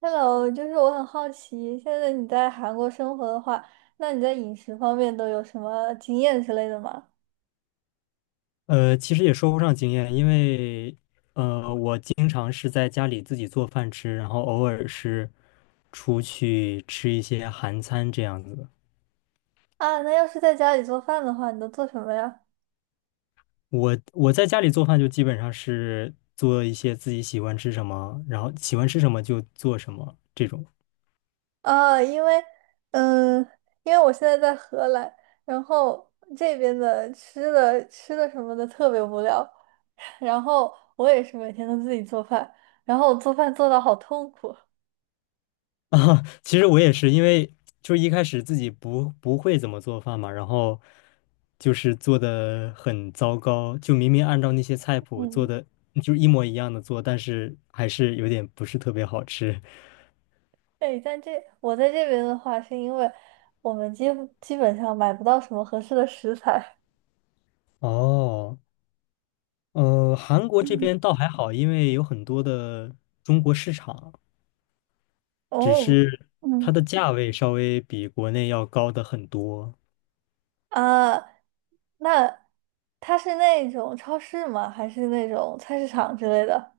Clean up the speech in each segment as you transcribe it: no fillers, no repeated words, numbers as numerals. Hello，就是我很好奇，现在你在韩国生活的话，那你在饮食方面都有什么经验之类的吗？其实也说不上经验，因为我经常是在家里自己做饭吃，然后偶尔是出去吃一些韩餐这样子的。啊，那要是在家里做饭的话，你都做什么呀？我在家里做饭就基本上是做一些自己喜欢吃什么，然后喜欢吃什么就做什么这种。啊，嗯，因为我现在在荷兰，然后这边的吃的什么的特别无聊，然后我也是每天都自己做饭，然后我做饭做到好痛苦，啊，其实我也是，因为就是一开始自己不会怎么做饭嘛，然后就是做的很糟糕，就明明按照那些菜谱做嗯。的，就是一模一样的做，但是还是有点不是特别好吃。对，我在这边的话，是因为我们基本上买不到什么合适的食材，哦，韩国这嗯边倒还好，因为有很多的中国市场，只哦，是它嗯，的价位稍微比国内要高的很多。啊，那它是那种超市吗？还是那种菜市场之类的？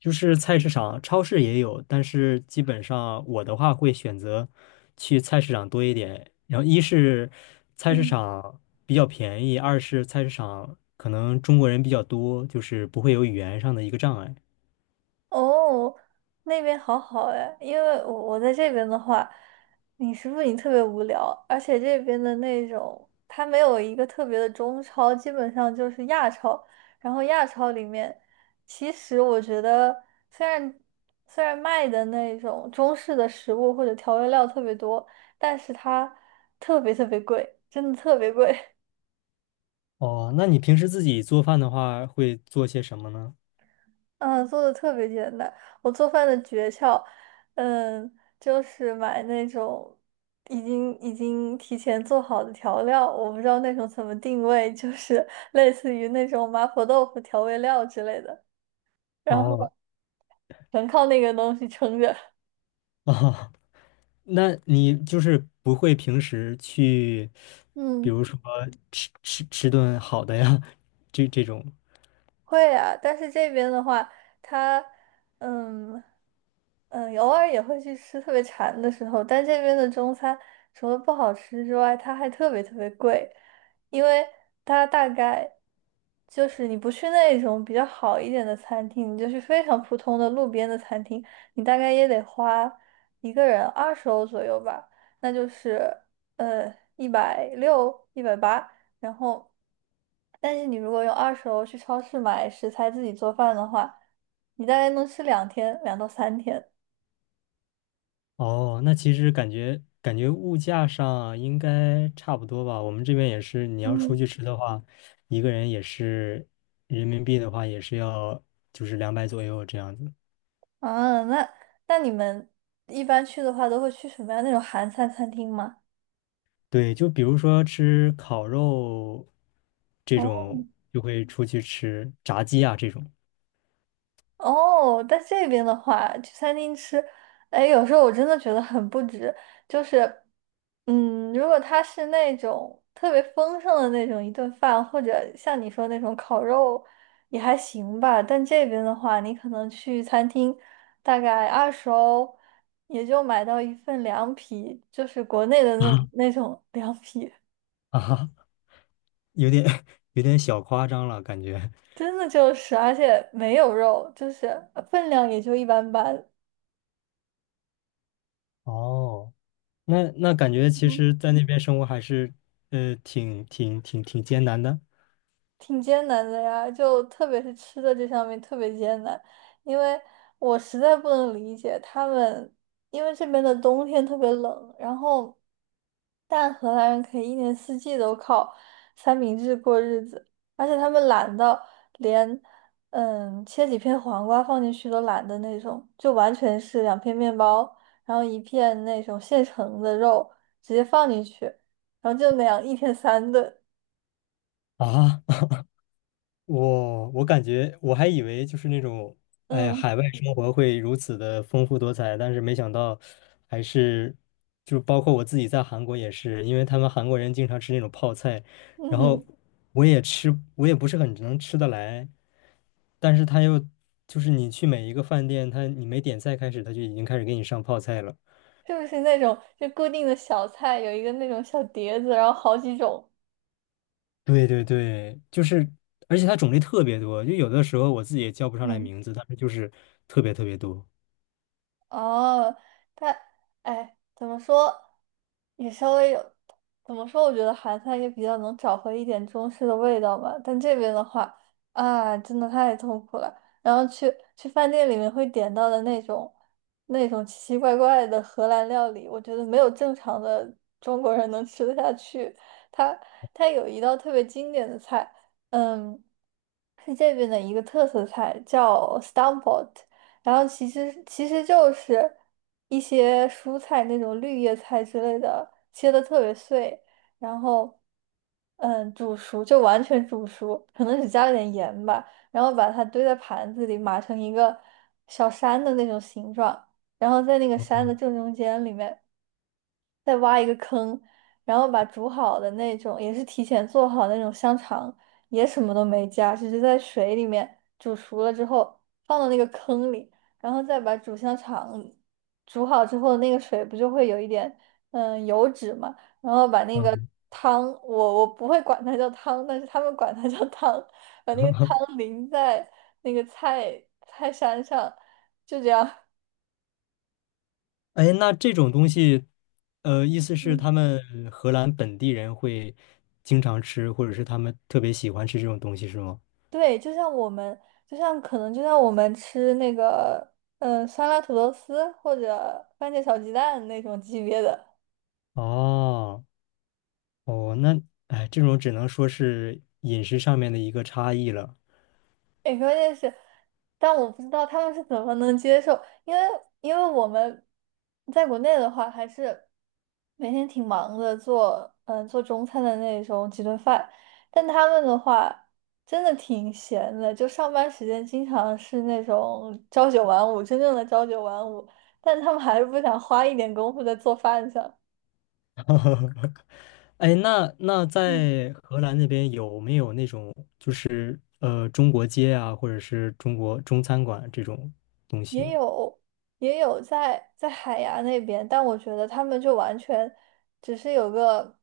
就是菜市场、超市也有，但是基本上我的话会选择去菜市场多一点。然后一是菜市嗯。场比较便宜，二是菜市场可能中国人比较多，就是不会有语言上的一个障碍。哦，那边好好哎，因为我在这边的话，你食不你特别无聊，而且这边的那种它没有一个特别的中超，基本上就是亚超。然后亚超里面，其实我觉得虽然虽然卖的那种中式的食物或者调味料特别多，但是它特别特别贵，真的特别贵。哦，那你平时自己做饭的话会做些什么呢？嗯，做的特别简单。我做饭的诀窍，嗯，就是买那种已经提前做好的调料，我不知道那种怎么定位，就是 类似于那种麻婆豆腐调味料之类的，然后哦全靠那个东西撑着。哦，那你就是不会平时去，比嗯。如说吃顿好的呀，这种。会啊，但是这边的话，它，嗯偶尔也会去吃特别馋的时候，但这边的中餐除了不好吃之外，它还特别特别贵，因为它大概就是你不去那种比较好一点的餐厅，你就去非常普通的路边的餐厅，你大概也得花一个人二十欧左右吧，那就是160、180然后，但是你如果用二手楼去超市买食材自己做饭的话，你大概能吃2天，2到3天。哦，那其实感觉物价上啊应该差不多吧。我们这边也是，你要出嗯，去吃的话，一个人也是人民币的话，也是要就是200左右这样子。啊，那你们一般去的话，都会去什么样那种韩餐餐厅吗？对，就比如说吃烤肉这哦。种，就会出去吃炸鸡啊这种。哦，在这边的话，去餐厅吃，哎，有时候我真的觉得很不值。就是，如果它是那种特别丰盛的那种一顿饭，或者像你说那种烤肉，也还行吧。但这边的话，你可能去餐厅，大概二十欧，也就买到一份凉皮，就是国内的那啊 那种凉皮，啊哈有点 有点小夸张了，感觉。真的就是，而且没有肉，就是分量也就一般般。哦，那那感觉其实，在那边生活还是挺艰难的挺艰难的呀，就特别是吃的这上面特别艰难，因为我实在不能理解他们，因为这边的冬天特别冷，然后但荷兰人可以一年四季都靠三明治过日子，而且他们懒到连切几片黄瓜放进去都懒得那种，就完全是两片面包，然后一片那种现成的肉直接放进去，然后就那样一天三顿，啊。我感觉我还以为就是那种，哎呀，嗯海外生活会如此的丰富多彩，但是没想到还是，就包括我自己在韩国也是，因为他们韩国人经常吃那种泡菜，然嗯 后 我也吃，我也不是很能吃得来，但是他又就是你去每一个饭店，他你没点菜开始，他就已经开始给你上泡菜了。就是那种就固定的小菜，有一个那种小碟子，然后好几种。对对对，就是，而且它种类特别多，就有的时候我自己也叫不上来嗯，名字，但是就是特别特别多。哦，但哎，怎么说，也稍微有，怎么说？我觉得韩餐也比较能找回一点中式的味道吧。但这边的话，啊，真的太痛苦了。然后去饭店里面会点到的那种奇奇怪怪的荷兰料理，我觉得没有正常的中国人能吃得下去。它它有一道特别经典的菜，嗯，是这边的一个特色菜，叫 stamppot。然后其实就是一些蔬菜那种绿叶菜之类的，切的特别碎，然后煮熟就完全煮熟，可能只加了点盐吧，然后把它堆在盘子里码成一个小山的那种形状，然后在那个山的正 中间里面，再挖一个坑，然后把煮好的那种，也是提前做好的那种香肠，也什么都没加，只是在水里面煮熟了之后放到那个坑里，然后再把煮香肠煮好之后，那个水不就会有一点油脂嘛，然后把那个哦 汤，我不会管它叫汤，但是他们管它叫汤，把那个 汤淋在那个菜山上，就这样。哎，那这种东西，呃，意思是他 们荷兰本地人会经常吃，或者是他们特别喜欢吃这种东西，是吗？对，就像我们，就像可能就像我们吃那个，酸辣土豆丝或者番茄炒鸡蛋那种级别的。哦，哦，那哎，这种只能说是饮食上面的一个差异了。哎，关键是，但我不知道他们是怎么能接受，因为因为我们在国内的话，还是每天挺忙的做中餐的那种几顿饭，但他们的话真的挺闲的，就上班时间经常是那种朝九晚五，真正的朝九晚五，但他们还是不想花一点功夫在做饭上。哎，那那在荷兰那边有没有那种就是中国街啊，或者是中国中餐馆这种东也西？有也有在海牙那边，但我觉得他们就完全只是有个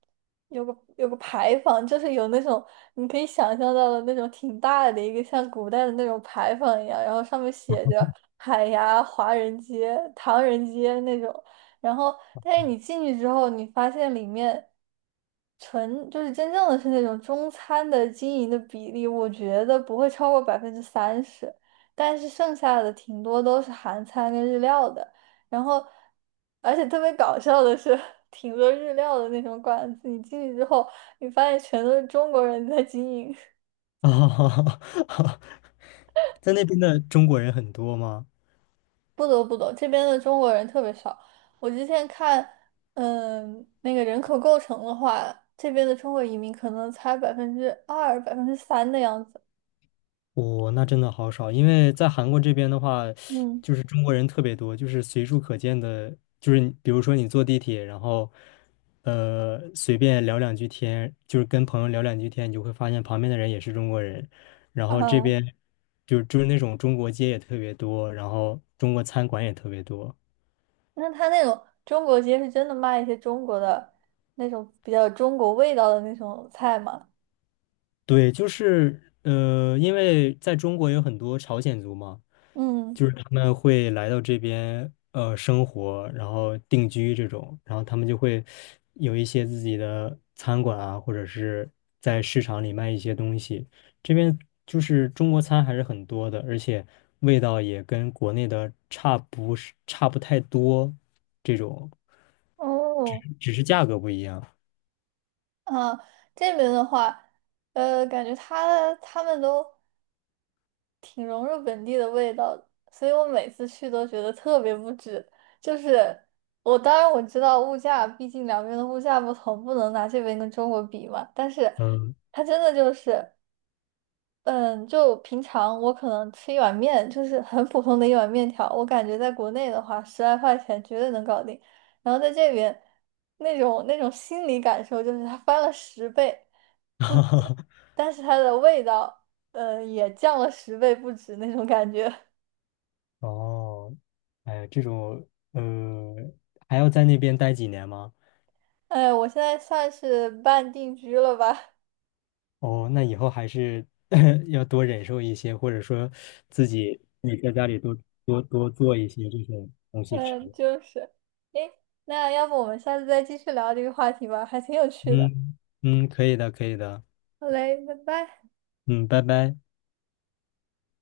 有个有个牌坊，就是有那种你可以想象到的那种挺大的一个像古代的那种牌坊一样，然后上面写着海牙华人街、唐人街那种，然后但是你进去之后，你发现里面，纯就是真正的是那种中餐的经营的比例，我觉得不会超过30%。但是剩下的挺多都是韩餐跟日料的，然后，而且特别搞笑的是，挺多日料的那种馆子，你进去之后，你发现全都是中国人在经营，啊，在那边的中国人很多吗？不得不懂，这边的中国人特别少。我之前看，那个人口构成的话，这边的中国移民可能才2%、百分之三的样子。哦，那真的好少，因为在韩国这边的话，嗯，就是中国人特别多，就是随处可见的，就是你比如说你坐地铁，然后随便聊两句天，就是跟朋友聊两句天，你就会发现旁边的人也是中国人，然后这啊，边就是那种中国街也特别多，然后中国餐馆也特别多。那他那种中国街是真的卖一些中国的那种比较有中国味道的那种菜吗？对，就是因为在中国有很多朝鲜族嘛。嗯，就是他们会来到这边生活，然后定居这种，然后他们就会有一些自己的餐馆啊，或者是在市场里卖一些东西。这边就是中国餐还是很多的，而且味道也跟国内的差不太多，这种哦，只是价格不一样。啊，这边的话，感觉他们都挺融入本地的味道的，所以我每次去都觉得特别不值。就是我当然我知道物价，毕竟两边的物价不同，不能拿这边跟中国比嘛。但是嗯，它真的就是。嗯，就平常我可能吃一碗面，就是很普通的一碗面条，我感觉在国内的话，10来块钱绝对能搞定。然后在这边，那种心理感受就是它翻了十倍不止，但是它的味道，也降了十倍不止那种感觉。哦，哎，这种呃，还要在那边待几年吗？哎，我现在算是半定居了吧？哦，那以后还是 要多忍受一些，或者说自己你在家里多做一些这种东西吃。嗯，就是。诶，那要不我们下次再继续聊这个话题吧，还挺有趣的。嗯嗯，可以的，可以的。好嘞，拜拜。嗯，拜拜。